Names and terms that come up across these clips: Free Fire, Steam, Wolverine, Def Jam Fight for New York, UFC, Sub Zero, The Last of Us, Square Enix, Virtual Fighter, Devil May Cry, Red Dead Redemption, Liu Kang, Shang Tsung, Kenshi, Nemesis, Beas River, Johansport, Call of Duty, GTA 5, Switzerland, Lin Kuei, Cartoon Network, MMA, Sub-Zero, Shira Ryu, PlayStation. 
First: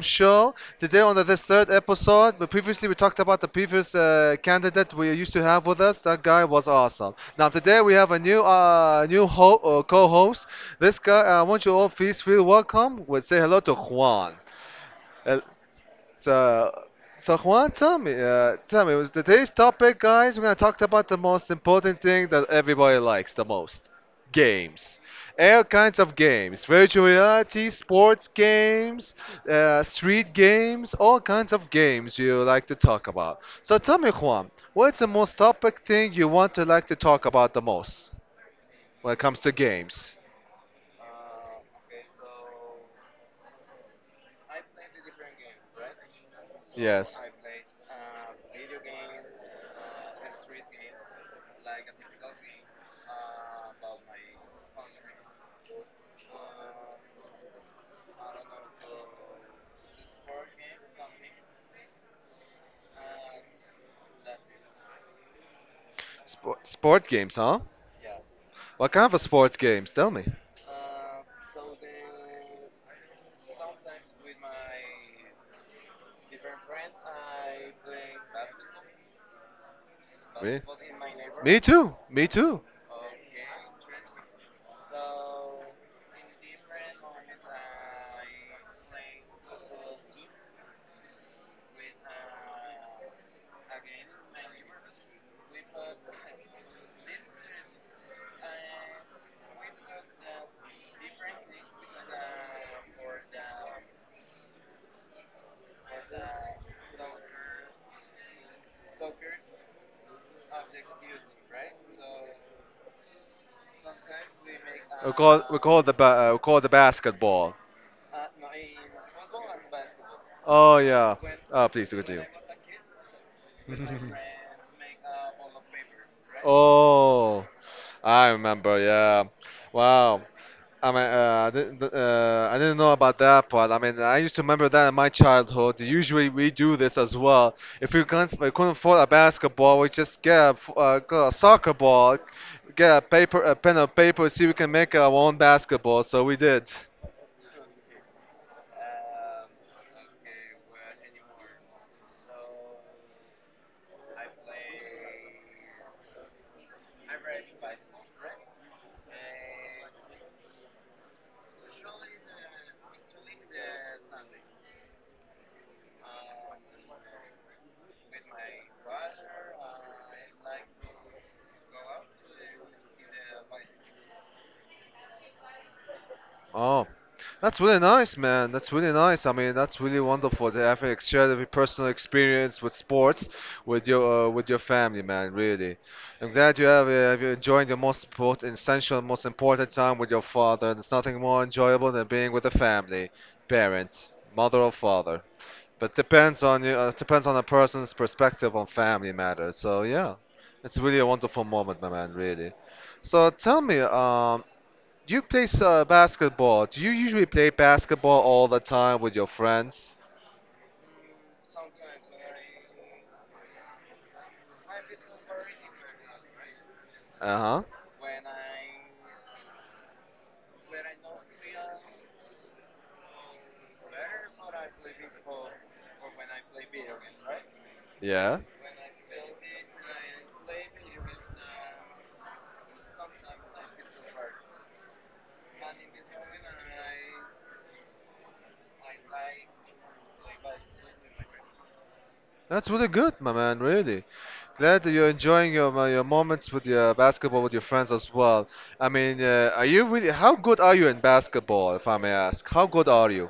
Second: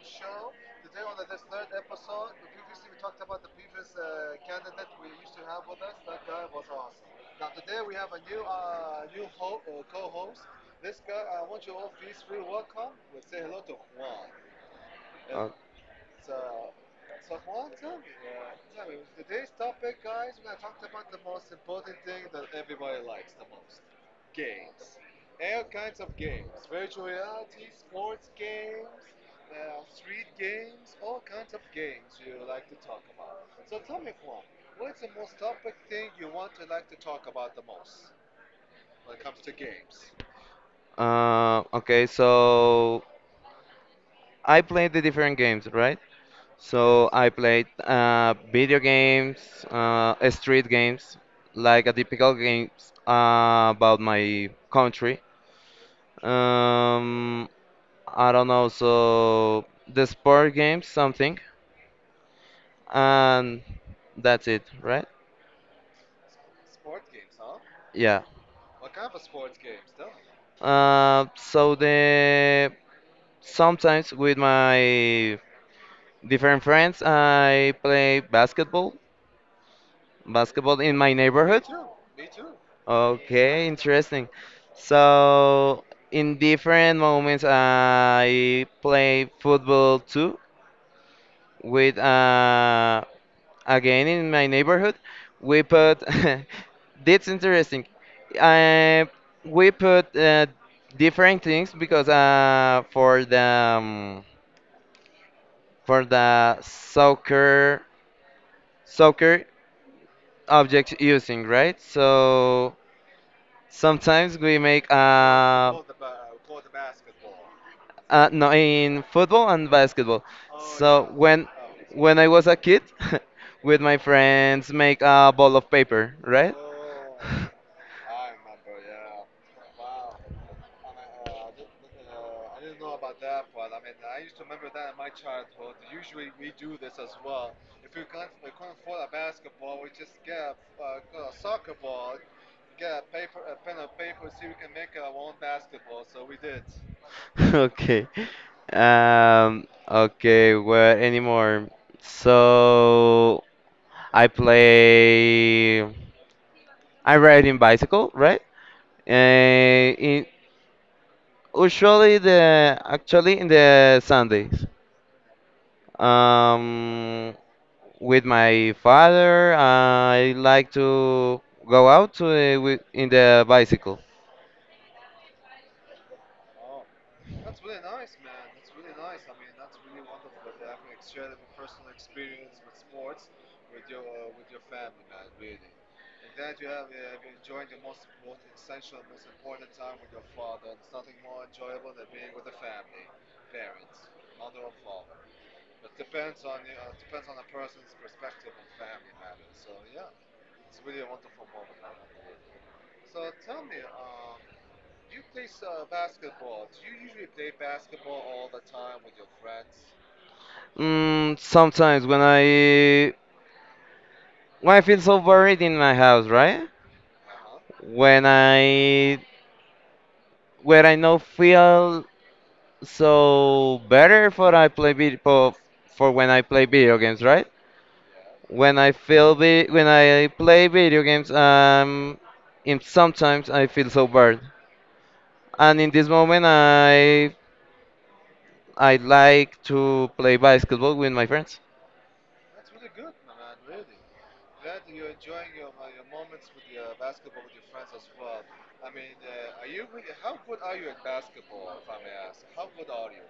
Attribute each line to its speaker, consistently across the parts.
Speaker 1: show. Today, on this third episode, but previously we talked about the previous candidate we used to have with us. That guy was awesome. Now, today we have a new new co host. This guy, I want you all please feel welcome. We'll say hello to Juan.
Speaker 2: Uh,
Speaker 1: So, so Juan, tell me, with today's topic, guys, we're gonna talk about the most important thing that everybody likes the most: games. All kinds of games, virtual reality, sports games, street games, all kinds of games you like to talk about. So tell me, Juan, what's the most topic thing you want to like to talk about the most when it comes to games?
Speaker 2: okay, so I played the different games, right? So
Speaker 1: Yes.
Speaker 2: I played video games, street games, like a typical games about my country. Um, I don't know, so the sport games, something, and that's it, right?
Speaker 1: Sport games, huh?
Speaker 2: Yeah.
Speaker 1: What kind of sports games? Tell me.
Speaker 2: So the Sometimes with my different friends, I play
Speaker 1: Me,
Speaker 2: basketball in my
Speaker 1: me
Speaker 2: neighborhood?
Speaker 1: too. Me too.
Speaker 2: Okay, interesting. So, in different moments, I play football too with, again, in my neighborhood. We put that's interesting. I We put different things because, for the, um, for the soccer object using, right? So sometimes we make
Speaker 1: We call we call the we call the basketball.
Speaker 2: no, in football and basketball.
Speaker 1: Oh
Speaker 2: So
Speaker 1: yeah.
Speaker 2: when
Speaker 1: Oh please
Speaker 2: when
Speaker 1: continue.
Speaker 2: I was a kid, with my friends, make a ball of paper, right?
Speaker 1: Oh, I remember. Yeah. Wow. I mean, I didn't, I didn't know about that part. I mean, I used to remember that in my childhood. Usually, we do this as well. If we can't, we couldn't afford a basketball, we just get a, get a soccer ball, get a paper, a pen of paper, see if we can make our own basketball. So we did.
Speaker 2: Okay. Okay, where anymore? So I play I ride in bicycle, right? Uh, in, usually the actually in the Sundays. Um, with my father, I like to go out to the, in the bicycle.
Speaker 1: Oh, that's really nice, man. That's really nice. I mean, that's really wonderful to have an extra personal experience with sports with your family, man. Really, I'm glad you have enjoyed your essential, most important time with your father. There's nothing more enjoyable than being with a family, parent, mother or father. But depends on you. Depends on a person's perspective on family matters. So yeah, it's really a wonderful moment, my man. Really. So tell me, You play basketball. Do you usually play basketball all the time with your friends?
Speaker 2: Mm, sometimes when I, when I feel so buried in my house, right?
Speaker 1: Uh-huh.
Speaker 2: When I, when I no feel so better for I play vid for when I play video games, right?
Speaker 1: Yeah.
Speaker 2: When I feel vi when I play video games, in sometimes I feel so bored. And in this moment, I like to play basketball with my friends.
Speaker 1: That's really good, my man, really. Glad that you're enjoying your moments with your basketball with your friends as well. I mean, are you really how good are you in basketball, if I may ask? How good are you?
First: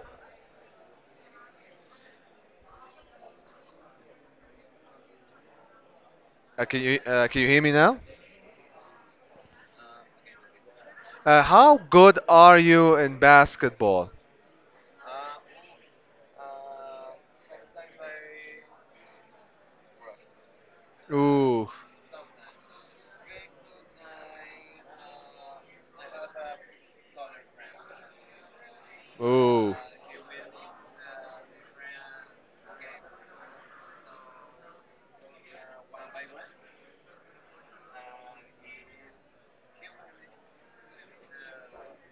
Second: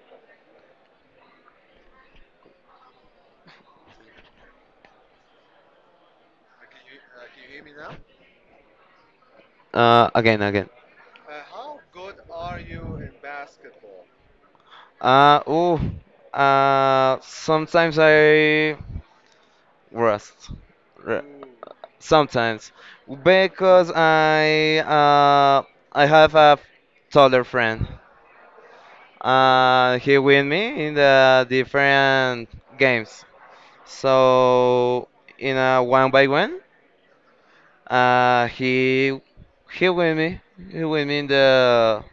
Speaker 1: Can you can you hear me now?
Speaker 2: Again, again.
Speaker 1: How good are you in basketball?
Speaker 2: Uh, oh, Sometimes I rest. Re-
Speaker 1: Ooh.
Speaker 2: Sometimes, because I have a taller friend.
Speaker 1: Ooh.
Speaker 2: He win me in the different games. So in a one by one, uh, he win me. He win me in the,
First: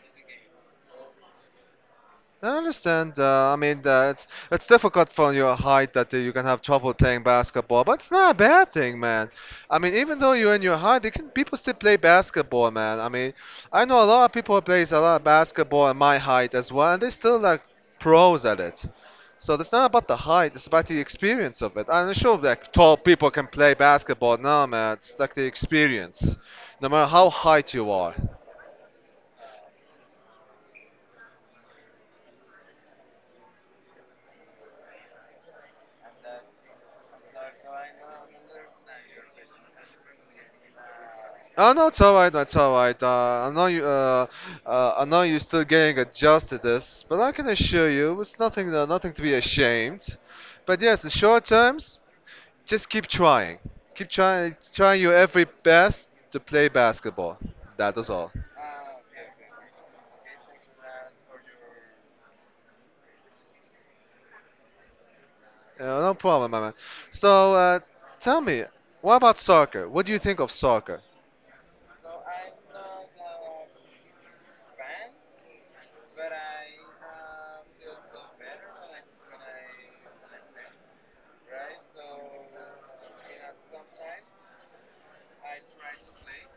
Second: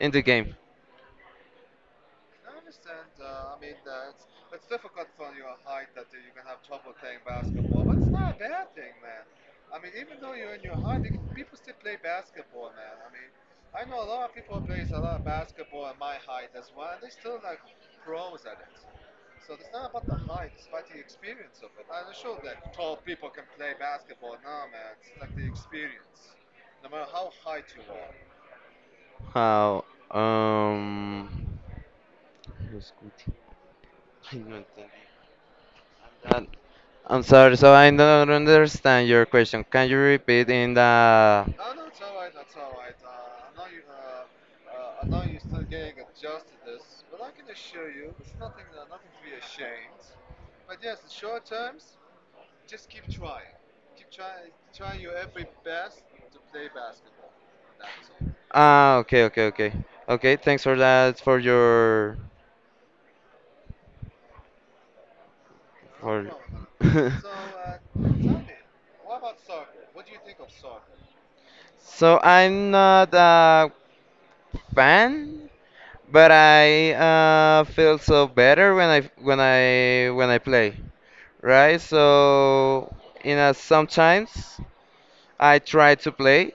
Speaker 2: in the game.
Speaker 1: I understand. I mean, it's difficult for your height that you can have trouble playing basketball, but it's not a bad thing, man. I mean, even though you're in your height, you can people still play basketball, man. I mean, I know a lot of people who plays a lot of basketball at my height as well, and they're still like pros at it. So it's not about the height; it's about the experience of it. I'm sure like tall people can play basketball. No, man, it's like the experience, no matter how height you are.
Speaker 2: How? Um. Los cuti- I don't think that- I'm sorry, so I don't understand your question. Can you repeat in the?
Speaker 1: Oh no, it's alright, it's alright. I know you, I know you're still getting adjusted to this, but I can assure you, it's nothing, nothing to be ashamed. But yes, the short terms, just keep trying, trying your every best to play basketball. That is all.
Speaker 2: Ah, okay, okay, okay, okay. Thanks for that. For your.
Speaker 1: No
Speaker 2: For.
Speaker 1: problem, my man. So, tell me, what about soccer? What do you think of soccer?
Speaker 2: So I'm not a fan, but I feel so better when I, when I play, right? So in a, sometimes I try to play,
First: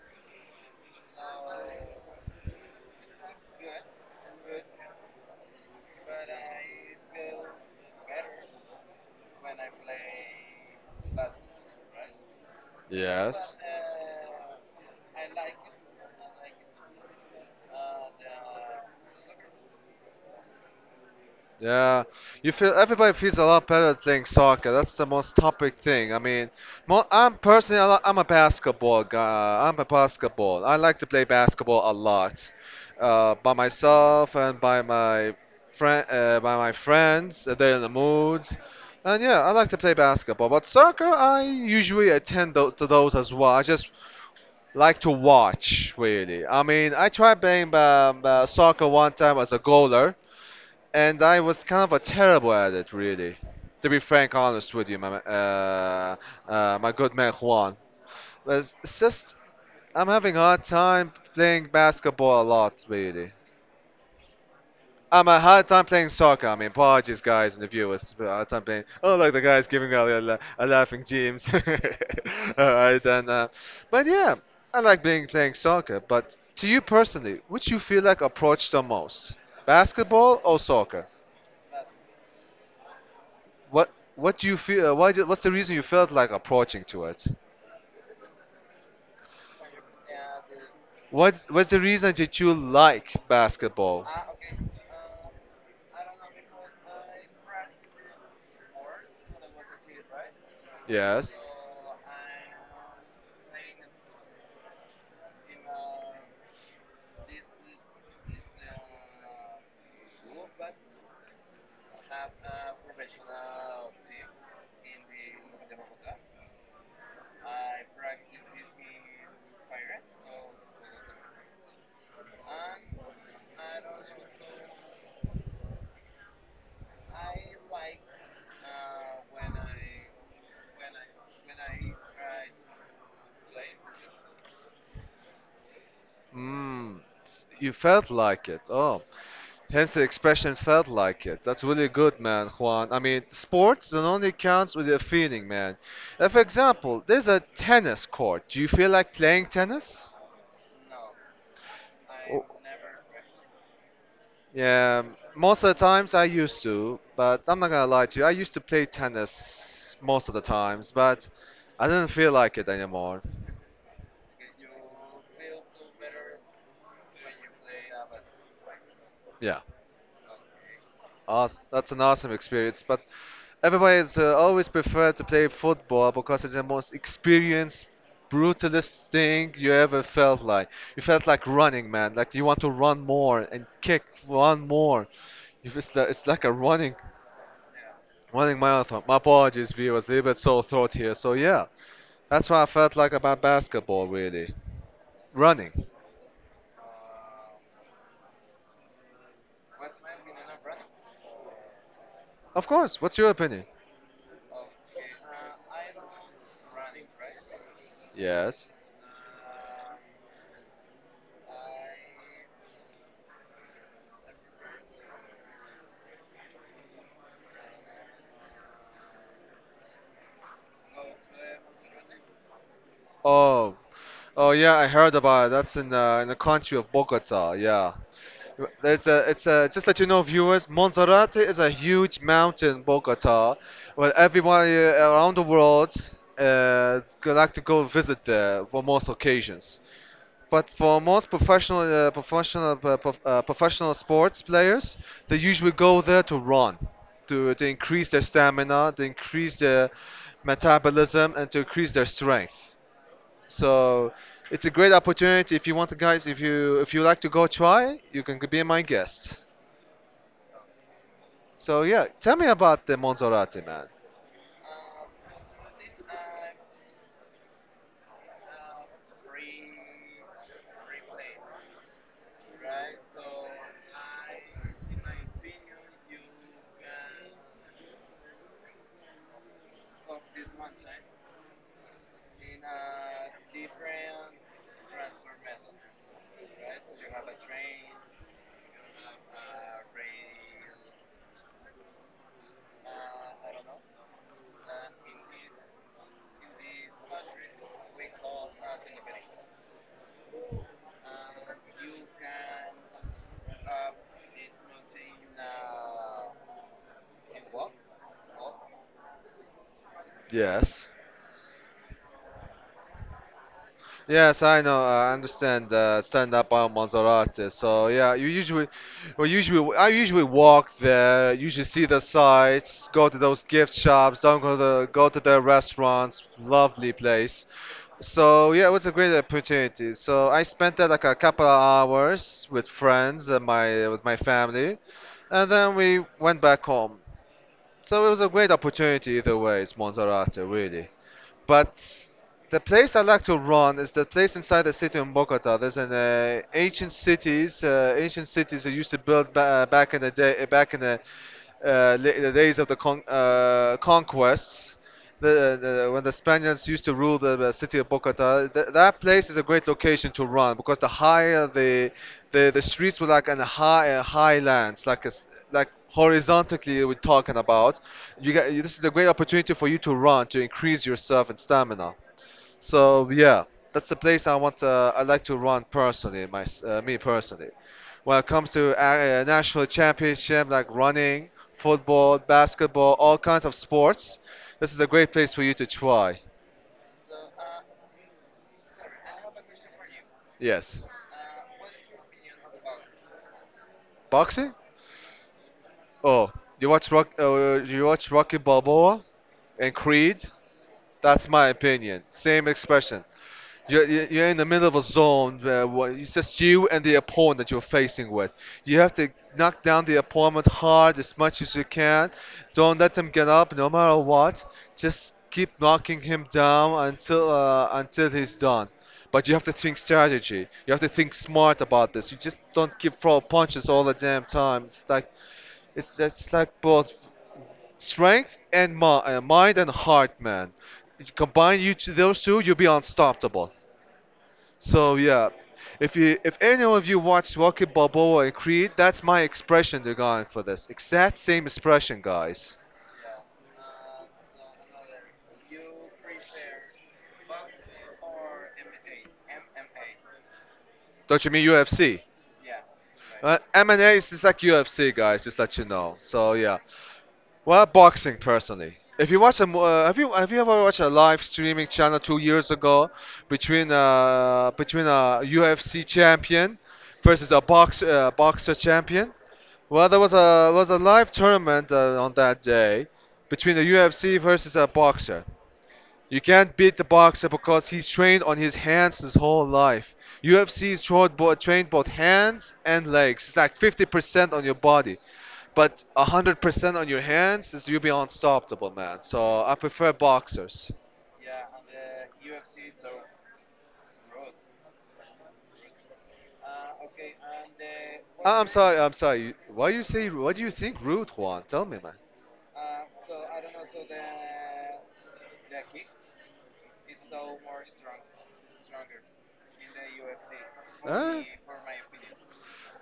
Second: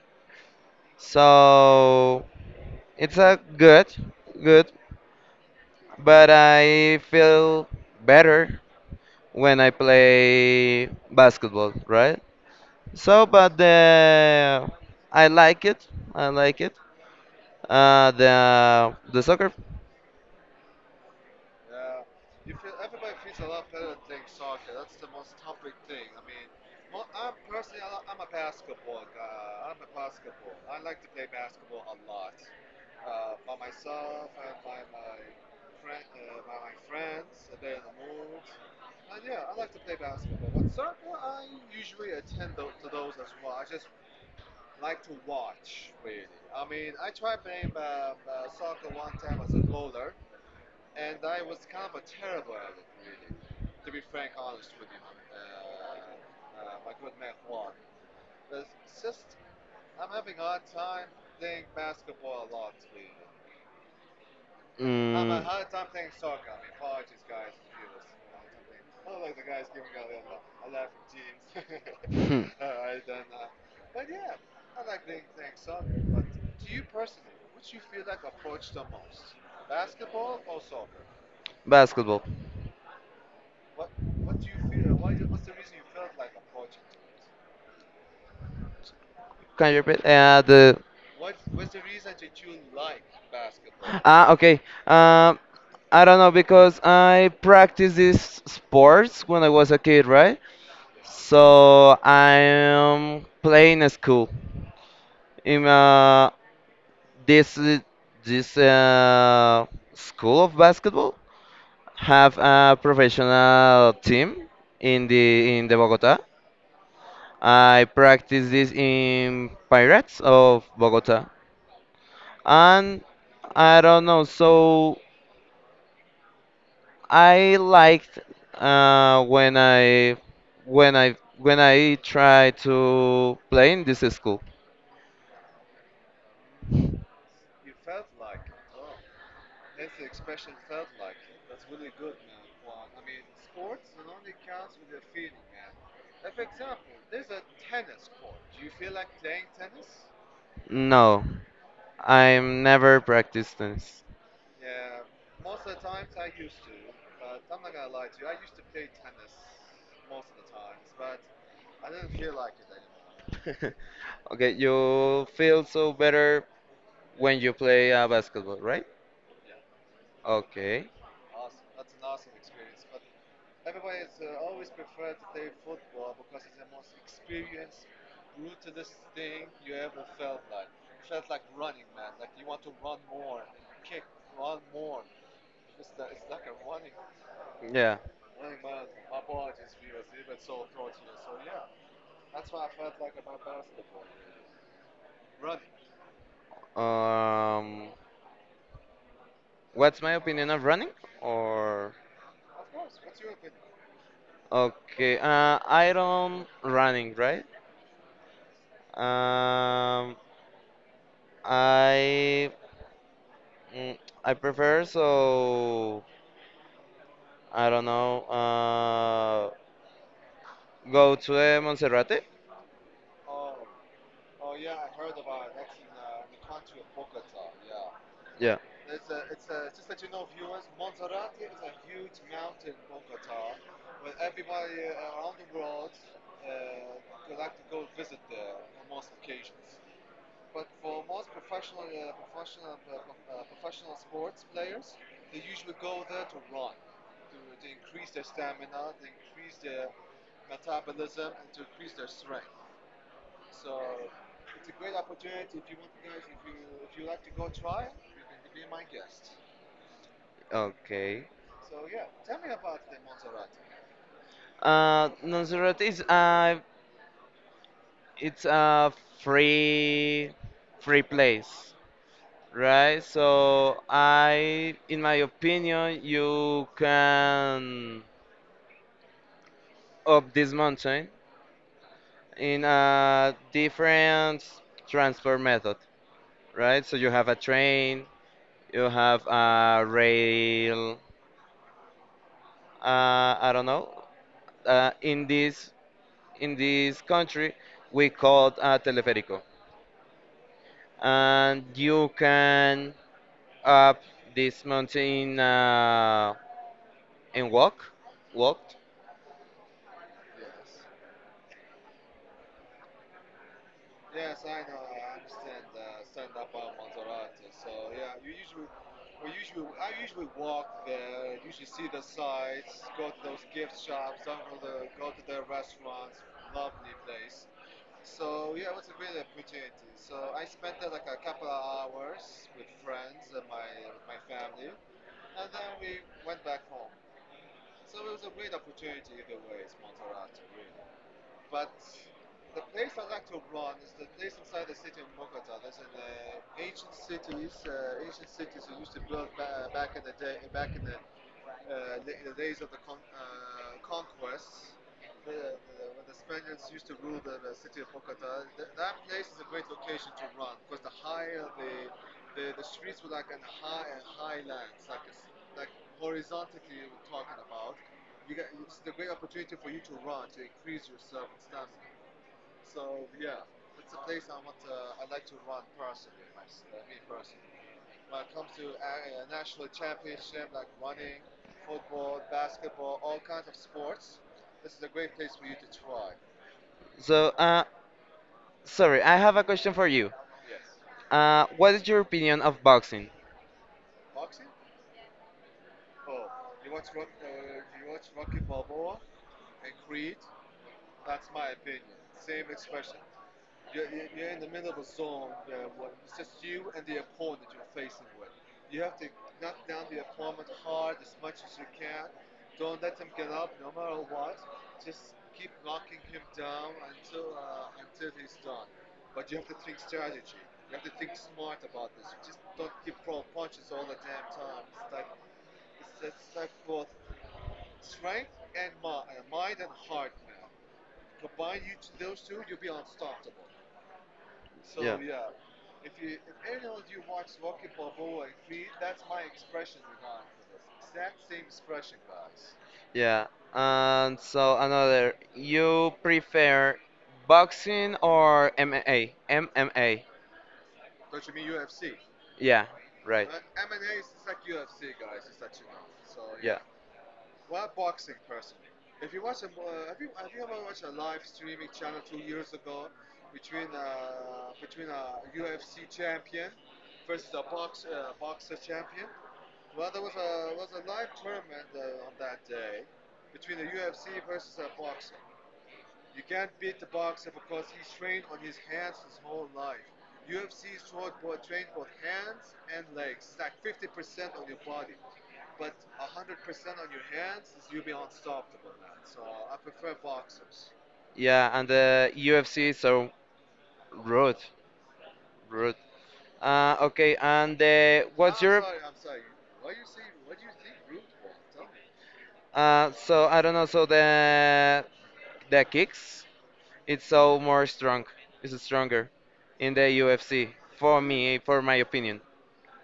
Speaker 2: so it's a good, good, but I feel better when I play basketball, right? So,
Speaker 1: Yes.
Speaker 2: but the I like it. I like it. The soccer.
Speaker 1: Yeah, you feel everybody feels a lot better playing soccer. That's the most topic thing. I mean, mo I'm personally a lot, I'm a basketball guy. I'm a basketball. I like to play basketball a lot, by myself and by my friend, by my friends. They're in the moods, and yeah, I like to play basketball. But soccer, I usually attend to those as well. I just like to watch really. I mean, I tried playing soccer one time as a goaler and I was kind of a terrible at it, really. To be frank, honest with you, my good man Juan. But It's just I'm having a hard time playing basketball a lot, really. I'm a
Speaker 2: Mm.
Speaker 1: hard time playing soccer. I mean, apologies, guys and the viewers. But hard time playing. Oh, look, the guy's giving out a laughing James.
Speaker 2: Hmm.
Speaker 1: All right, then. But yeah, I like being playing soccer. But to you personally, which you feel like approach the most, basketball or soccer?
Speaker 2: Basketball.
Speaker 1: What do you feel? What's the reason you felt like approaching to it?
Speaker 2: Can you repeat? The.
Speaker 1: What what's the reason that you like basketball?
Speaker 2: Ah, okay. Um, I don't know because I practiced these sports when I was a kid, right?
Speaker 1: Yes.
Speaker 2: So I'm playing a school in, uh, this this school of basketball have a professional team in the, in the Bogota. I practice this in Pirates of Bogota, and I don't know. So I liked uh, when I try to play in this school.
Speaker 1: Mm, you felt like it. Oh, hence the expression felt like it. That's really good, man, Juan. I mean, sports it only counts with your feeling, man. For example, there's a tennis court. Do you feel like playing tennis?
Speaker 2: No,
Speaker 1: Oh.
Speaker 2: I'm never practiced this.
Speaker 1: Yeah, most of the times I used to, but I'm not gonna lie to you. I used to play tennis most of the times, but I didn't feel like it anymore.
Speaker 2: Okay, you feel so better when you play basketball, right?
Speaker 1: Yeah,
Speaker 2: Okay.
Speaker 1: awes that's an awesome experience. But everybody's always prefer to play football because it's the most experienced, brutalist thing you ever felt like. You felt like running, man. Like you want to run more and kick one more. It's like a running,
Speaker 2: Yeah.
Speaker 1: running marathon. My apologies, viewers. A little bit sore throat here. So yeah. That's what I felt like about basketball, really. Running.
Speaker 2: Um, what's my opinion of running? Or
Speaker 1: Of course. What's your opinion?
Speaker 2: okay, I don't running, right?
Speaker 1: Yes.
Speaker 2: Um, I mm, I prefer so I don't know. Go to the Monserrate.
Speaker 1: Oh, oh yeah, I heard about it. That's in the country of Bogota. Yeah.
Speaker 2: Yeah.
Speaker 1: There's a, it's a, just let you know, viewers, Monserrate is a huge mountain in Bogota where everyone around the world like to go visit there for most occasions. But for most professional, professional, professional sports players, they usually go there to run, to increase their stamina, to increase their metabolism, and to increase their strength. So it's a great opportunity if you want to, guys. If you like to go try, you can be my guest.
Speaker 2: Okay.
Speaker 1: So yeah, tell me about the Monserrate, man.
Speaker 2: Montserrat is it's a free place, right? So I, in my opinion, you can up this mountain in a different transport method, right? So you have a train, you have a rail. I don't know. In this, in this country we call a teleférico. And you can up this mountain, and walk, walked.
Speaker 1: Yes. Yes, I know. I understand stand up on Maserati. So yeah, you usually, well, usually I usually walk there. Usually see the sights, go to those gift shops, don't go to go to the restaurants. Lovely place. So yeah, it was a great opportunity. So I spent there like a couple of hours with friends and my with my family, and then we went back home. So it was a great opportunity either way. It's Maserati, really. But the place I like to run is the place inside the city in Bogota. There's an ancient cities that used to back in the day, back in the the days of the conquests, when the Spaniards used to rule the city of Bogota, that place is a great location to run because the higher the streets were like on high highlands, like a s like horizontally we're talking about. You get this is a great opportunity for you to run to increase your yourself and stamina. So yeah, that's the place I want. I like to run personally, my me personally. When it comes to national championship, like running, football, basketball, all kinds of sports, this is a great place for you to try.
Speaker 2: So, sorry, I have a question for you.
Speaker 1: Yes.
Speaker 2: What is your opinion of boxing?
Speaker 1: Boxing? Oh, you watch Rock? You watch Rocky Balboa and Creed? That's my opinion. Same expression. You're you're in the middle of a zone where it's just you and the opponent that you're facing with. You have to knock down the opponent hard as much as you can. Don't let him get up, no matter what. Just keep knocking him down until he's done. But you have to think strategy. You have to think smart about this. You just don't keep throw punches all the damn time. It's like it's like both strength and mind and heart, man. You combine you two, those two, you'll be unstoppable. So
Speaker 2: Yeah,
Speaker 1: yeah, if you if any of you watched Rocky Balboa and Creed, that's my expression they're going for this. Exact same expression, guys.
Speaker 2: yeah. And so another, you prefer boxing or MMA? MMA.
Speaker 1: Don't you mean UFC?
Speaker 2: Yeah, right.
Speaker 1: MMA is just like UFC, guys. Just let you know. So
Speaker 2: Yeah,
Speaker 1: yeah, well, boxing personally. If you watch a, have you ever watched a live streaming channel 2 years ago between between a UFC champion versus a boxer champion? Well, there was a live tournament on that day between the UFC versus a boxer. You can't beat the boxer because he's trained on his hands his whole life. UFC is trained, trained both hands and legs. It's like 50% on your body. But 100% on your hands is you'll be unstoppable, man. So I prefer boxers.
Speaker 2: yeah, and the UFC. So rude, rude. Okay, and the what's
Speaker 1: I'm
Speaker 2: your?
Speaker 1: sorry, I'm sorry. Why you say, what do you think Root Juan? Tell me, man.
Speaker 2: So I don't know. So the kicks, it's so more strong. It's stronger in the UFC for
Speaker 1: Huh?
Speaker 2: me, for my opinion.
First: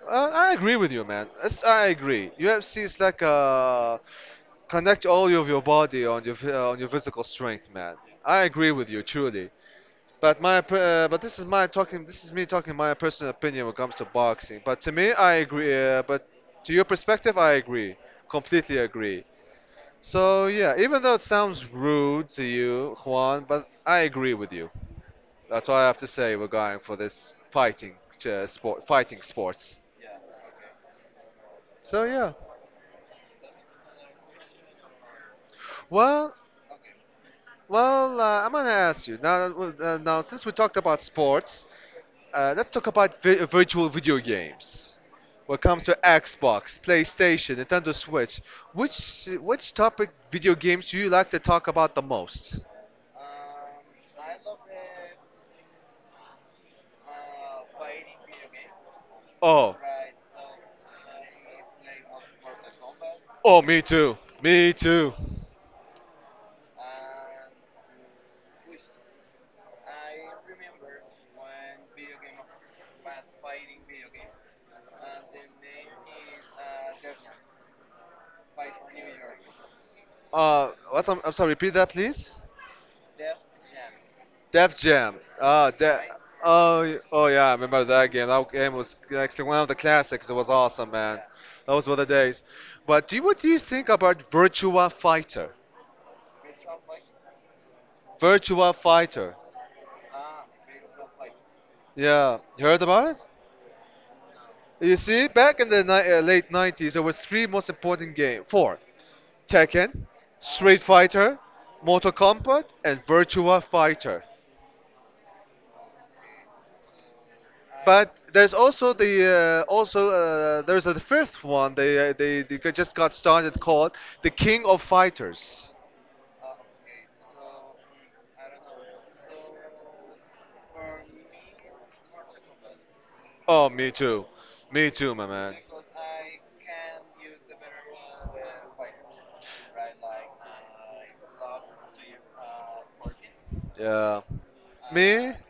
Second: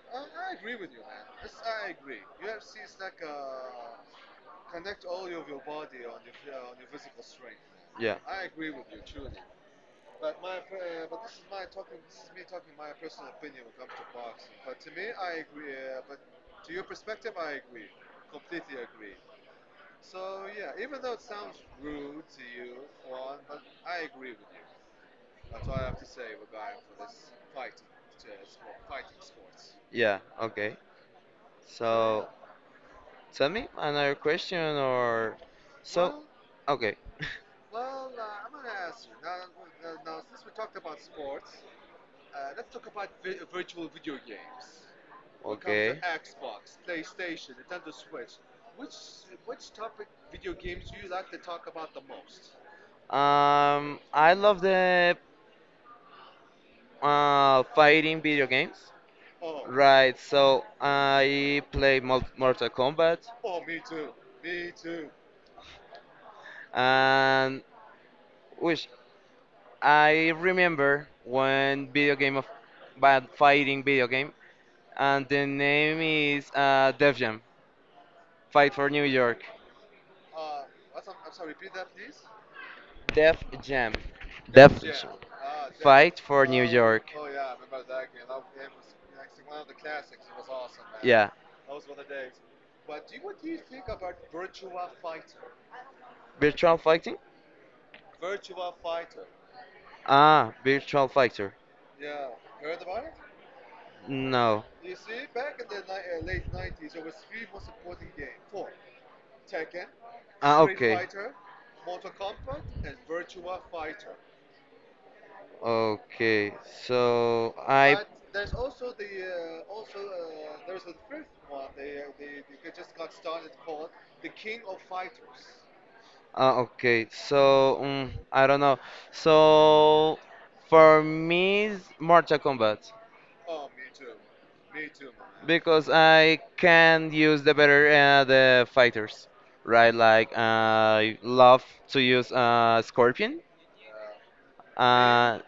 Speaker 1: I agree with you, man. I agree. UFC is like connect all of your body on your on your physical strength, man.
Speaker 2: Yeah,
Speaker 1: I agree with you, truly. But but this is my talking. This is me talking my personal opinion when it comes to boxing. But to me, I agree. But to your perspective, I agree. Completely agree. So yeah, even though it sounds rude to you, Juan, but I agree with you. That's all I have to say. We're going for this fighting sports.
Speaker 2: yeah. Okay.
Speaker 1: So
Speaker 2: So
Speaker 1: yeah.
Speaker 2: tell me another question or so.
Speaker 1: Well,
Speaker 2: Okay.
Speaker 1: well, I'm gonna ask you now. Now, since we talked about sports, let's talk about virtual video games. When it comes to
Speaker 2: Okay.
Speaker 1: Xbox, PlayStation, Nintendo
Speaker 2: Um,
Speaker 1: Switch, which topic video games do you like to talk about the most?
Speaker 2: I love the, fighting video games.
Speaker 1: Oh.
Speaker 2: Right, so I play Mortal Kombat,
Speaker 1: Oh, me too. Me too.
Speaker 2: and which I remember one video game of bad fighting video game, and the name is Def Jam Fight for New York.
Speaker 1: I'm sorry, repeat that, please.
Speaker 2: Def Jam
Speaker 1: Def
Speaker 2: Def Jam.
Speaker 1: Jam.
Speaker 2: Fight for New York.
Speaker 1: Oh yeah, I remember that game. That game was like one of the classics. It was awesome, man.
Speaker 2: Yeah,
Speaker 1: Those were the days. But what do you think about Virtua Fighter?
Speaker 2: virtual fighting.
Speaker 1: Virtua Fighter.
Speaker 2: Ah, virtual fighter.
Speaker 1: Yeah, you heard about it?
Speaker 2: No.
Speaker 1: You see, back in the late 90s, there was three most important games. Four. Tekken,
Speaker 2: Ah,
Speaker 1: Street
Speaker 2: okay.
Speaker 1: Fighter, Mortal Kombat, and Virtua Fighter.
Speaker 2: Okay. So I.
Speaker 1: But there's also the also there's the fifth one just got started called the King of Fighters.
Speaker 2: Ah, okay. I don't know. So for me, it's Mortal Kombat
Speaker 1: Oh, me too, my man.
Speaker 2: because I can use the better the fighters, right? Like I love to use Scorpion. Hey.
Speaker 1: Yeah. Me?
Speaker 2: Uh,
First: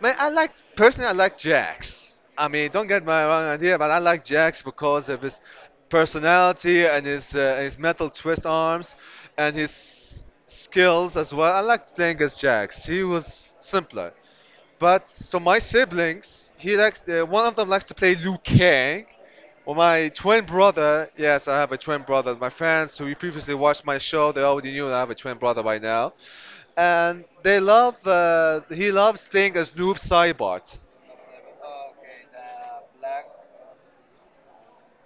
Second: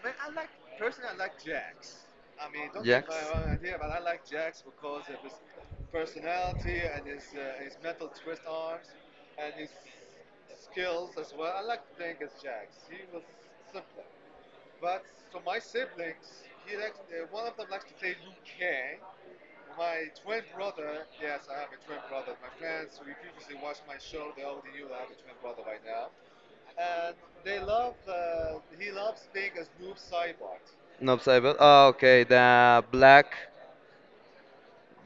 Speaker 1: Man, I like personally I like Jax. I mean, don't get
Speaker 2: Jax.
Speaker 1: my wrong idea, but I like Jax because of his personality and his metal twist arms and his skills as well. I like playing as Jax. He was simpler. But so my siblings, he likes one of them likes to play Liu Kang. Well, my twin brother, yes, I have a twin brother. My friends who previously watched my show, they already knew that I have a twin brother by now, and they love. He loves playing as Noob Saibot.
Speaker 2: Nope, Saibot. Oh, okay, the black.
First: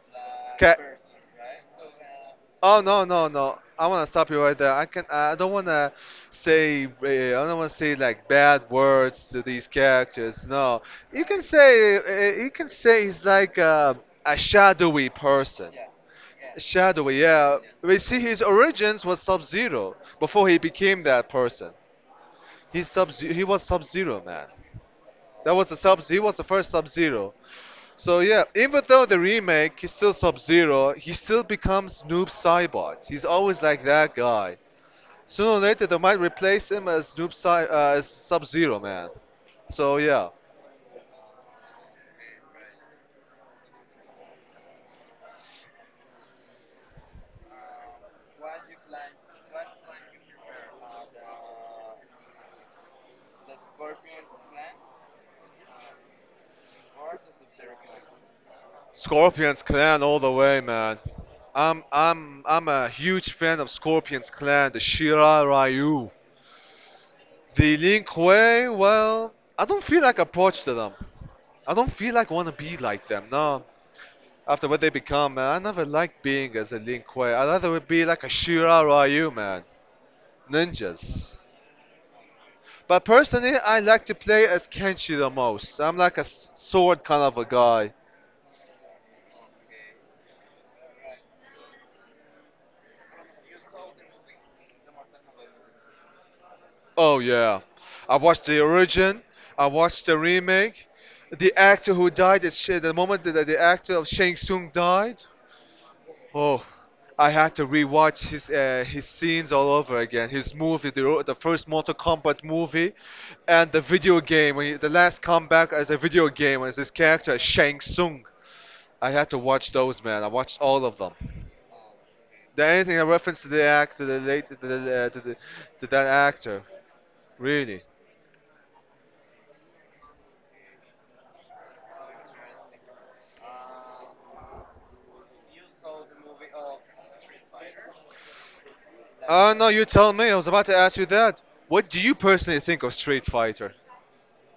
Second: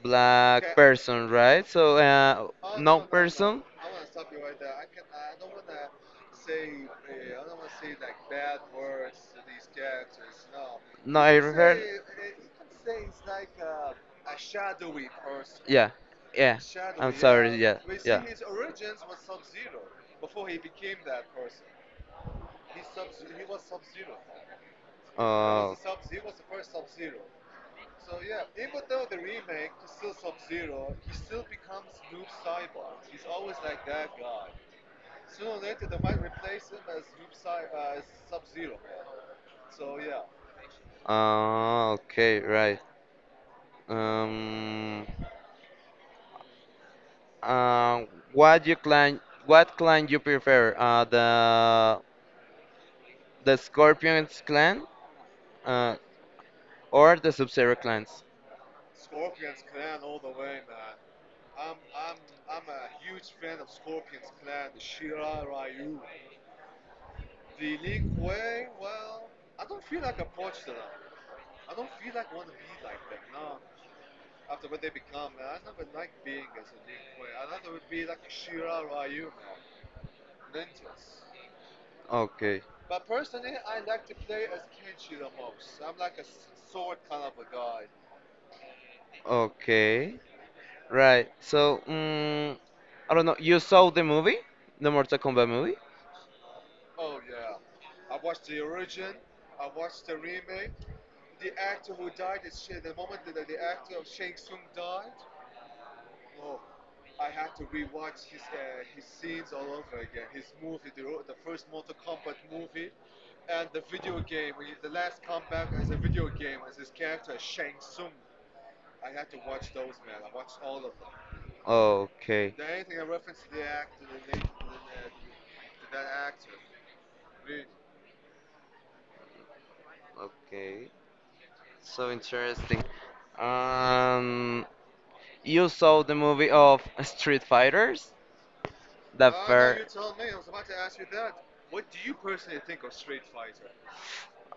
Speaker 2: Okay.
Speaker 1: Okay.
Speaker 2: Person, right? So
Speaker 1: Oh
Speaker 2: no
Speaker 1: no no no!
Speaker 2: person,
Speaker 1: I want to stop you right there. I don't want to say I don't want to say like bad words to these characters. No,
Speaker 2: no I heard.
Speaker 1: you can say he's like a shadowy person.
Speaker 2: Yeah, yeah. I'm
Speaker 1: Shadowy,
Speaker 2: sorry.
Speaker 1: yeah.
Speaker 2: Yeah,
Speaker 1: We see
Speaker 2: yeah.
Speaker 1: his origins was Sub Zero before he became that person. He was Sub Zero man. That was the
Speaker 2: Oh.
Speaker 1: sub. He was the first Sub Zero. So yeah, even though the remake he's still Sub Zero, he still becomes Noob Saibot. He's always like that guy. Sooner or later, they might replace him as Noob Sai as Sub Zero, man. So yeah,
Speaker 2: Oh, okay, right. Um, uh, what you clan? What clan you prefer? The Scorpions clan, uh, or the Sub-Zero clans?
Speaker 1: Scorpion's Clan all the way, man. I'm a huge fan of Scorpion's Clan, the Shira Ryu, the Lin Kuei. Well, I don't feel like I approach to them. I don't feel like want to be like them. No, after what they become, man. I never liked being as a Lin Kuei. I rather would be like a Shira Ryu, man. Ninjas.
Speaker 2: Okay,
Speaker 1: But personally, I like to play as Kenshi the most. I'm like a sword kind of a guy.
Speaker 2: okay. Right. So, I don't know. You saw the movie, the Mortal Kombat movie?
Speaker 1: Oh, yeah. I watched the origin, I watched the remake. The actor who died, is Sh- The moment that the actor of Shang Tsung died, oh, I had to rewatch his scenes all over again. His movie, the first Mortal Kombat movie, and the video game the last comeback as a video game as his character Shang Tsung. I had to watch those, man. I watched all of them.
Speaker 2: Okay.
Speaker 1: There anything a reference to the act to the late to, the, to, the, to that actor? Really?
Speaker 2: Okay. So interesting. Um, you saw the movie of Street Fighters, the
Speaker 1: Oh no, you
Speaker 2: first.
Speaker 1: tell me. I was about to ask you that. What do you personally think of Street Fighter?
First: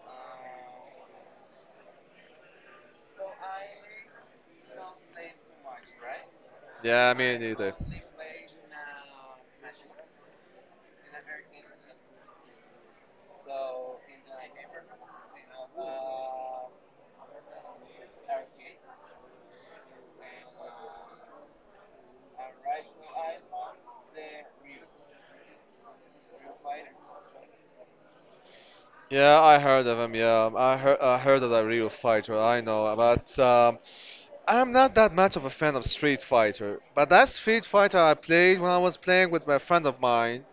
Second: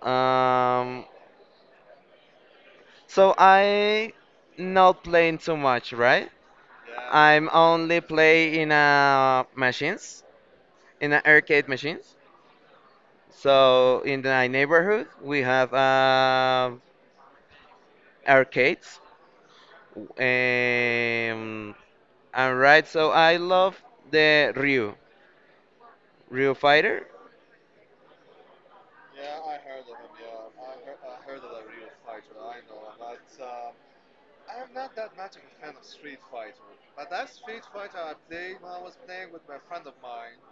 Speaker 2: Um, so I not playing too much, right?
Speaker 1: Yeah, me
Speaker 2: I'm
Speaker 1: neither.
Speaker 2: only play in machines, in a arcade machines. So in the neighborhood, we have arcades, and right. So I love the Ryu, Ryu Fighter,
Speaker 1: Yeah, I heard of him. Yeah, um, I heard of that real fighter. I know, but I'm not that much of a fan of Street Fighter. But that Street Fighter I played when I was playing with my friend of mine.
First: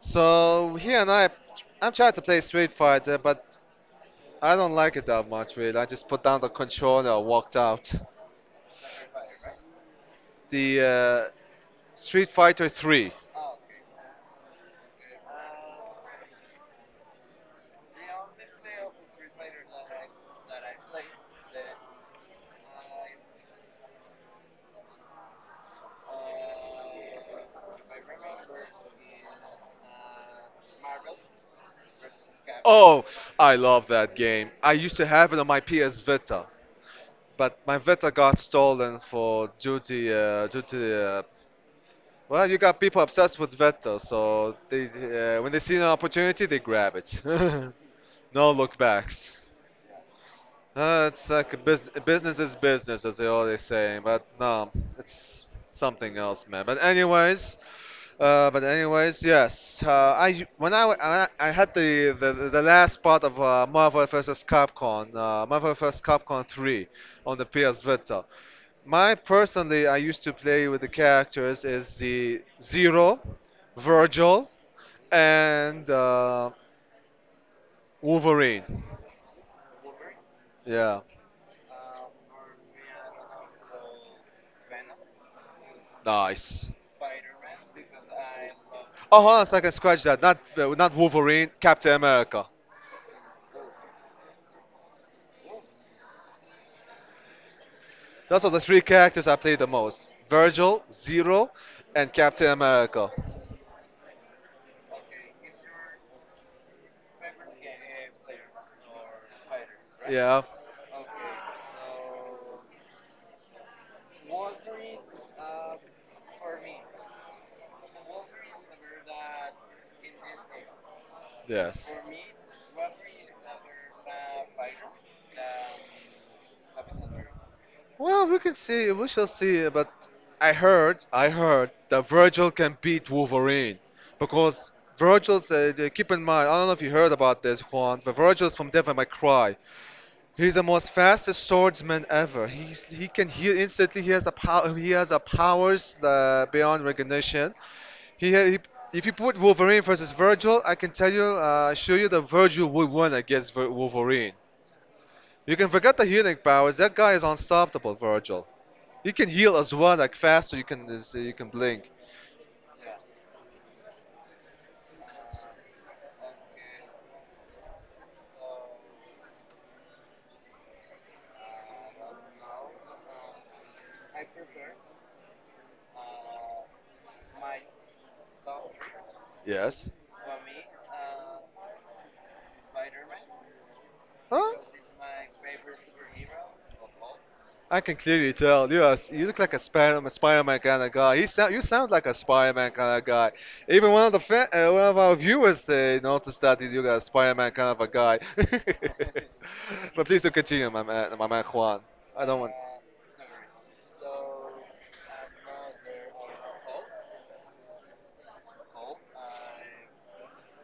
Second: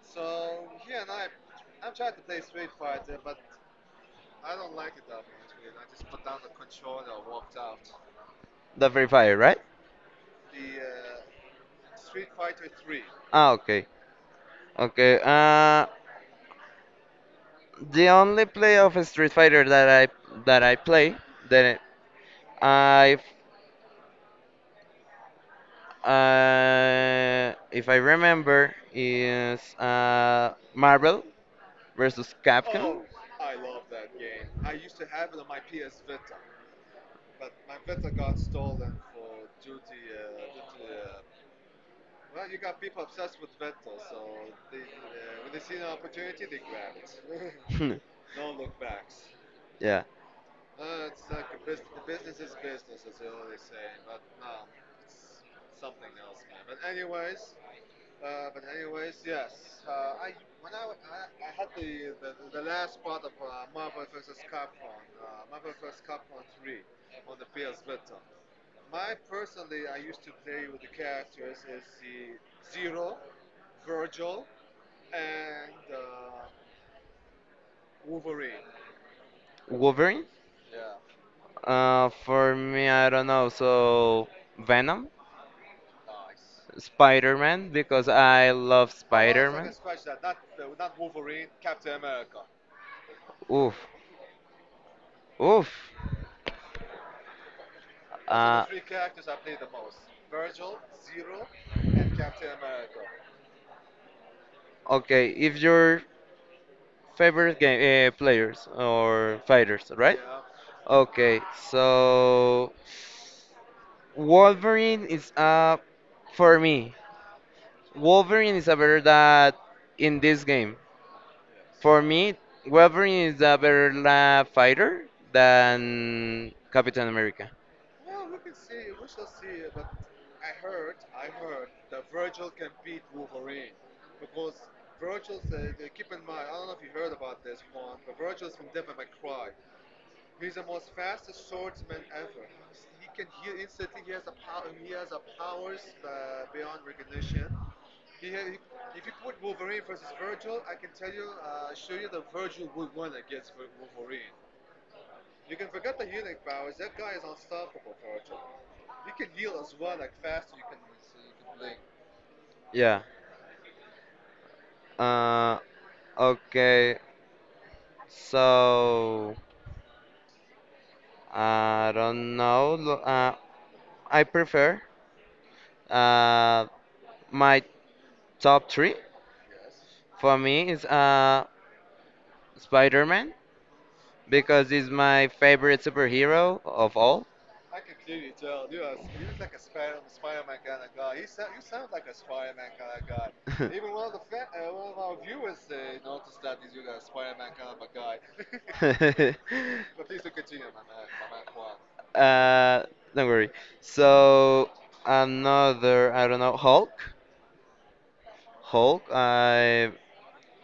Speaker 1: So he and I, I'm trying to play Street Fighter, but I don't like it that much. Really, I just put down the controller and walked out.
Speaker 2: the Free Fire, right?
Speaker 1: The Street Fighter 3.
Speaker 2: Ah, okay, okay. The only play of Street Fighter that I play that I, if I remember is Marvel versus Capcom.
Speaker 1: Oh, I love that game. I used to have it on my PS Vita. But my Vita got stolen for duty. Well, you got people obsessed with Vita, so they when they see an opportunity, they grab it. No look backs.
Speaker 2: Yeah.
Speaker 1: It's like a business is business, as they always say. But no, it's something else, man. But anyways, yes. I had the last part of Marvel vs. Capcom, Marvel vs. Capcom 3 on the PS Vita. My personally, I used to play with the characters is the Zero, Virgil, and Wolverine.
Speaker 2: Wolverine?
Speaker 1: Yeah,
Speaker 2: For me, I don't know. So, Venom?
Speaker 1: nice.
Speaker 2: Spider-Man? Because I love
Speaker 1: Oh, hold on a second,
Speaker 2: Spider-Man.
Speaker 1: scratch that. Not not Wolverine, Captain America.
Speaker 2: Oof. Oof.
Speaker 1: Those are the
Speaker 2: Uh,
Speaker 1: three characters I play the most: Virgil, Zero, and Captain America.
Speaker 2: okay, if your favorite game players or fighters, right?
Speaker 1: Yeah,
Speaker 2: Okay, so Wolverine is for me. Wolverine is a better that in this game.
Speaker 1: yes.
Speaker 2: For me, Wolverine is a better la fighter than Captain America.
Speaker 1: Well, we can see, we shall see, but I heard that Virgil can beat Wolverine because keep in mind, I don't know if you heard about this, Juan, but Virgil's from Devil May Cry. He's the most fastest swordsman ever. He's he can heal instantly. He has a power. He has a powers beyond recognition. He, ha- he if you put Wolverine versus Virgil, I can tell you, show you that Virgil would win against Wolverine. You can forget the healing powers. That guy is unstoppable, Virgil. He can heal as well, like faster. You can so you can blink.
Speaker 2: Yeah. Uh, okay. So I don't know. I prefer uh, my top three.
Speaker 1: Yes.
Speaker 2: For me, is Spider-Man
Speaker 1: Huh?
Speaker 2: because he's my favorite superhero of all.
Speaker 1: I can clearly tell you. You look like a Spider-Man kind of guy. You sound like a Spider-Man kind of guy. Even one of the one of our viewers noticed that you got a Spider-Man kind of a
Speaker 2: God.
Speaker 1: guy. But
Speaker 2: But
Speaker 1: please
Speaker 2: please
Speaker 1: do
Speaker 2: do continue,
Speaker 1: continue,
Speaker 2: my man.
Speaker 1: my
Speaker 2: My
Speaker 1: man
Speaker 2: man
Speaker 1: Juan.
Speaker 2: Juan.
Speaker 1: I don't want.
Speaker 2: Don't worry. So another, I don't know, Hulk.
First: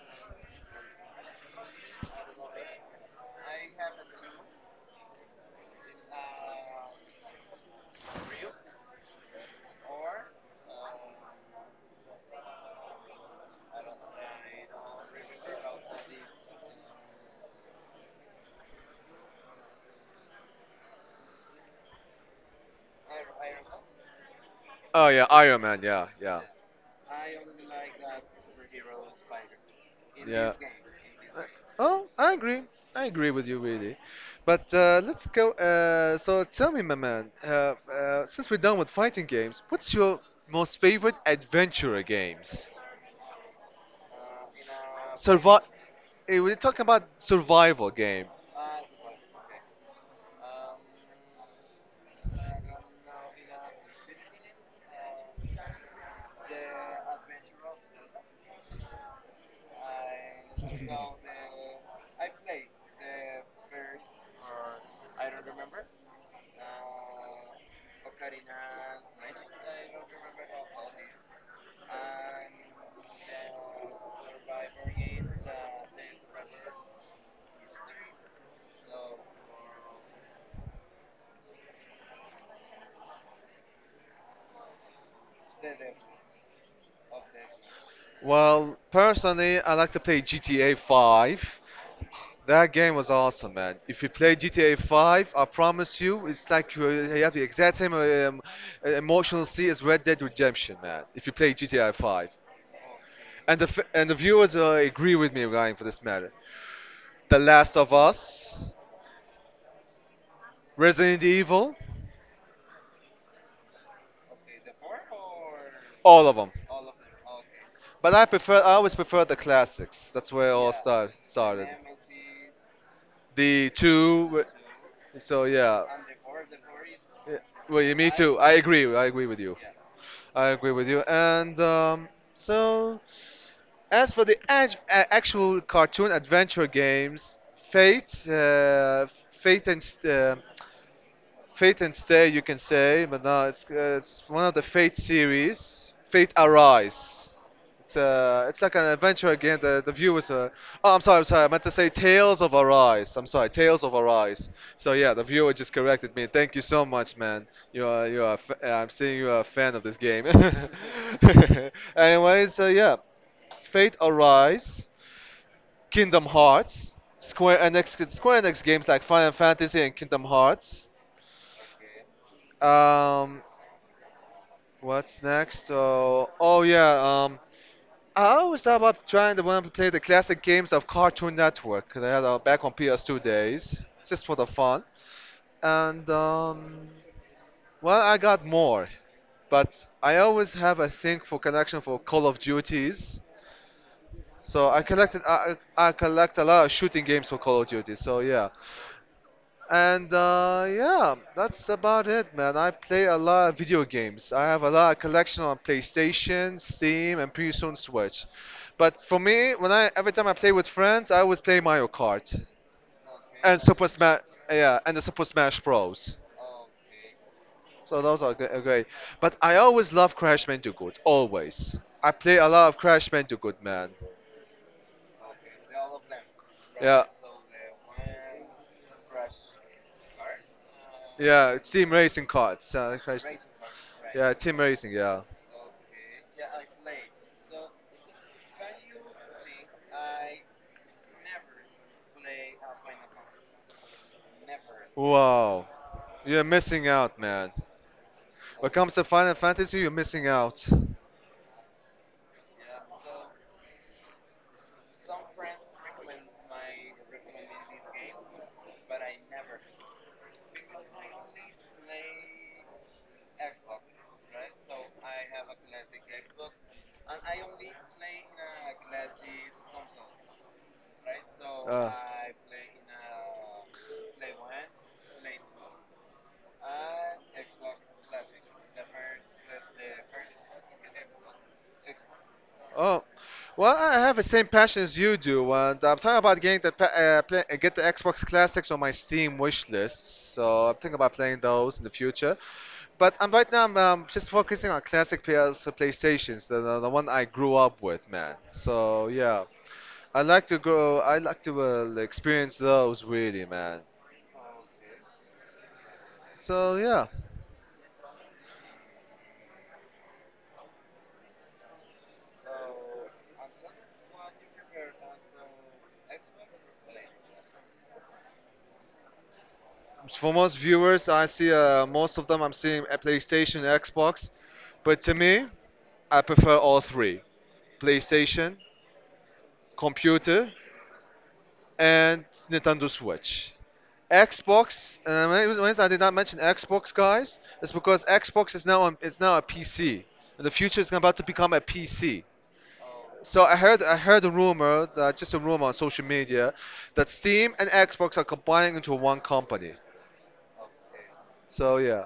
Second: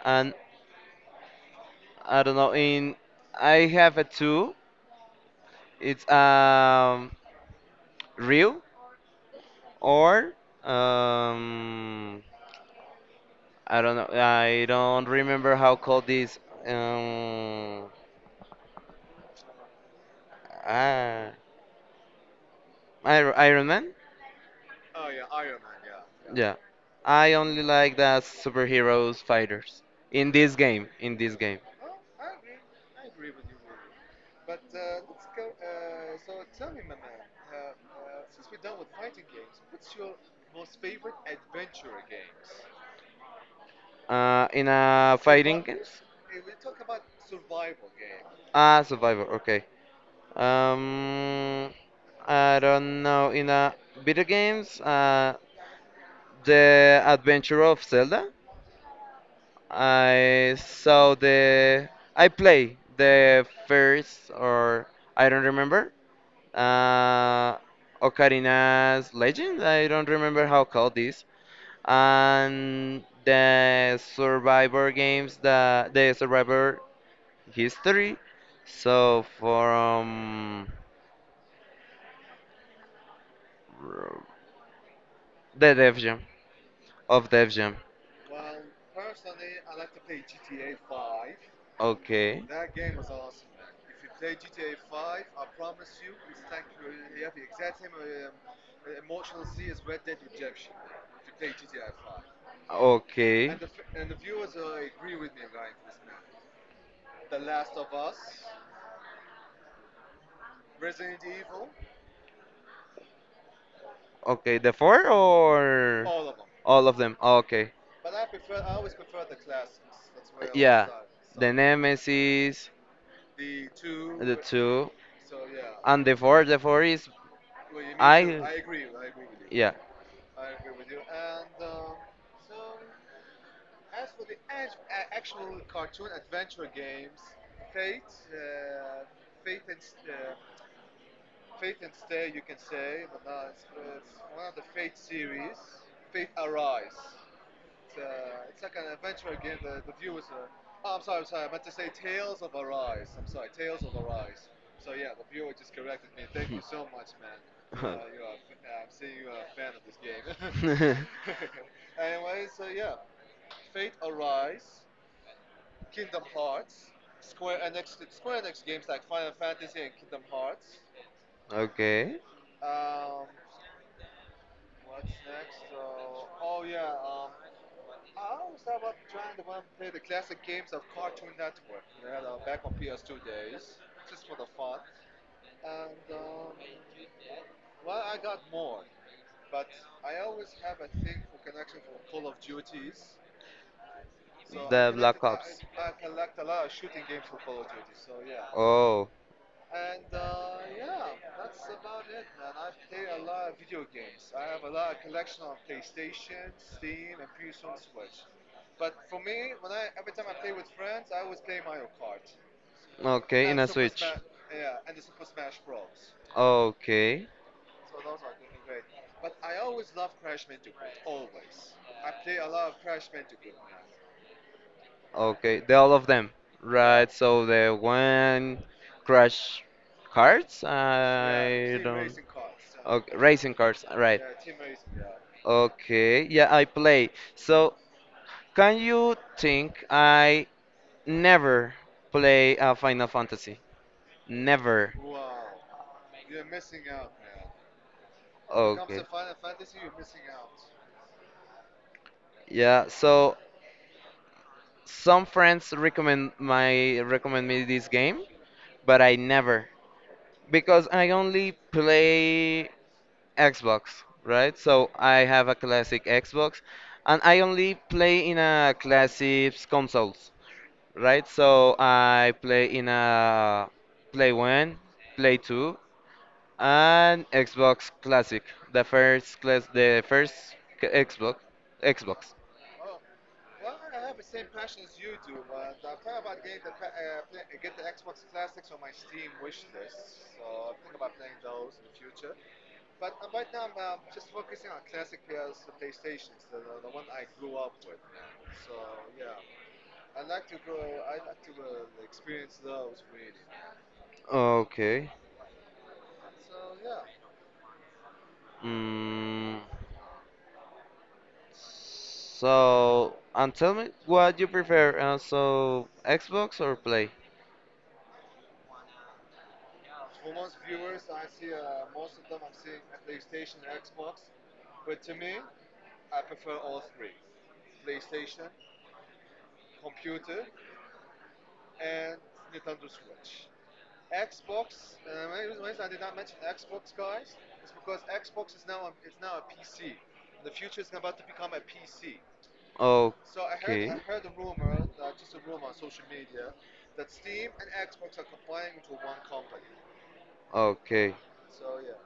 Speaker 2: and I don't know. In I have a two. It's real or um I don't know. I don't remember how called this, um ah Iron Man.
Speaker 1: Oh yeah, Iron Man. Yeah, yeah.
Speaker 2: Yeah. I only like the superheroes fighters in
Speaker 1: Yeah.
Speaker 2: this game. In this
Speaker 1: I-
Speaker 2: game.
Speaker 1: Oh, I agree. I agree with you, really. But let's go. So tell me, my man, since we're done with fighting games, what's your most favorite adventure games?
Speaker 2: In a fighting
Speaker 1: Survive.
Speaker 2: games.
Speaker 1: We're talking about survival game.
Speaker 2: Ah, Survivor. Okay. Um, I don't know. In a video games, the Adventure of Zelda. I saw the. I play the first or I don't remember. Uh, Ocarina's Legend. I don't remember how called this, and the survivor games, the survivor history so from the dev jam of dev jam
Speaker 1: Well, personally, I like to play GTA 5.
Speaker 2: okay
Speaker 1: That game was awesome, man. If you play GTA 5, I promise you, it's like you have the exact same emotional scene as Red Dead Redemption, man. If you play GTA 5,
Speaker 2: okay
Speaker 1: and the viewers agree with me regarding for this matter. The Last of Us, Resident Evil,
Speaker 2: okay the four or
Speaker 1: all of them.
Speaker 2: all of them okay
Speaker 1: But I always prefer the classics. That's where it all
Speaker 2: yeah the
Speaker 1: started.
Speaker 2: nemesis the
Speaker 1: The two, w-
Speaker 2: two
Speaker 1: so yeah.
Speaker 2: and the four is
Speaker 1: Yeah, well, yeah, me
Speaker 2: I
Speaker 1: too. I agree. I agree with you.
Speaker 2: yeah.
Speaker 1: I agree with you. And so, as for the actual cartoon adventure games, Fate, uh, Fate and St- uh, Fate and Stay, you can say, but no, it's one of the Fate series. Fate Arise. It's like an adventure game. The viewers are. Oh, I'm sorry, I'm sorry. I meant to say Tales of Arise. I'm sorry, Tales of Arise. So yeah, the viewer just corrected me. Thank you so much, man. You are I'm seeing you are a fan of this game. Anyways, so yeah, Fate Arise. Kingdom Hearts, Square Enix games like Final Fantasy and Kingdom Hearts.
Speaker 2: Okay.
Speaker 1: Um, what's next? Oh, oh yeah. I always thought about trying to want to play the classic games of Cartoon Network. They had back on PS2 days, just for the fun. And well, I got more, but I always have a thing for connection for Call of Duties. So
Speaker 2: The Black collected,
Speaker 1: I
Speaker 2: Ops.
Speaker 1: collect a lot of shooting games for Call of Duty. So yeah,
Speaker 2: Oh,
Speaker 1: and yeah, that's about it, man. I play a lot of video games. I have a lot of collection on PlayStation, Steam, and pretty soon Switch. But for me, when I every time I play with friends, I always play Mario Kart
Speaker 2: okay, in
Speaker 1: and
Speaker 2: a
Speaker 1: Super
Speaker 2: Switch.
Speaker 1: Smash. Yeah, and the Super Smash Bros.
Speaker 2: Okay,
Speaker 1: So those are great. But I always love Crash Bandicoot. Always. I play a lot of Crash Bandicoot, man.
Speaker 2: okay, the, all of them. Yeah,
Speaker 1: Yeah,
Speaker 2: right? So the one Crash Cards, yeah,
Speaker 1: yeah.
Speaker 2: I
Speaker 1: Team
Speaker 2: don't.
Speaker 1: racing cards.
Speaker 2: Okay,
Speaker 1: Crash.
Speaker 2: racing Cars, right?
Speaker 1: Yeah, team racing. Yeah.
Speaker 2: Okay, yeah, I play. So can you think I Never play Final Fantasy. Never.
Speaker 1: Wow. You're missing out, man. When it comes
Speaker 2: Okay.
Speaker 1: to Final Fantasy, you're missing out.
Speaker 2: Yeah, so some friends recommend me this game, but I never because I only play Xbox, right? So I have a classic Xbox and I only play in a classic consoles, right? So
Speaker 1: Uh,
Speaker 2: I play in a Play 1, Play 2, and Xbox Classic, the first class, the first c- Xbox, Xbox.
Speaker 1: oh, well, I have the same passion as you do, and I'm talking about getting the get the Xbox Classics on my Steam wish list. So I'm thinking about playing those in the future. But right now I'm just focusing on classic PlayStations, the one I grew up with, man. So yeah, I like to go. I like to experience those really, man.
Speaker 2: Okay.
Speaker 1: So yeah,
Speaker 2: Mm, so, and tell me what you prefer, Xbox or Play?
Speaker 1: for most viewers, I see most of them. I'm seeing at PlayStation, Xbox, but to me, I prefer all three: PlayStation, computer, and Nintendo Switch. Xbox. When it I did not mention Xbox, guys, it's because Xbox is now on, it's now a PC. In the future, it's about to become a PC. So
Speaker 2: Okay.
Speaker 1: I heard a rumor that just a rumor on social media that Steam and Xbox are combining into one company.
Speaker 2: Okay.
Speaker 1: So yeah.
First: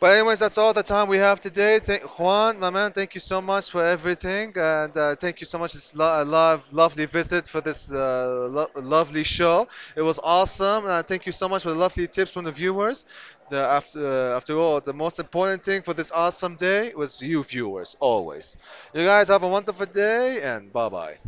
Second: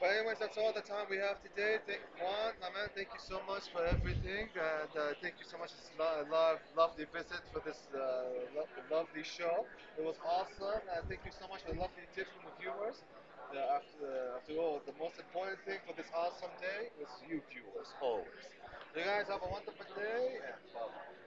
Speaker 1: But anyways, that's all the time we have today. Thank, Juan, my man, thank you so much for everything, and thank you so much. It's lovely visit for this lovely show. It was awesome, and thank you so much for the lovely tips from the viewers. After all, the most important thing for this awesome day was you viewers, always. You guys have a wonderful day, and bye bye.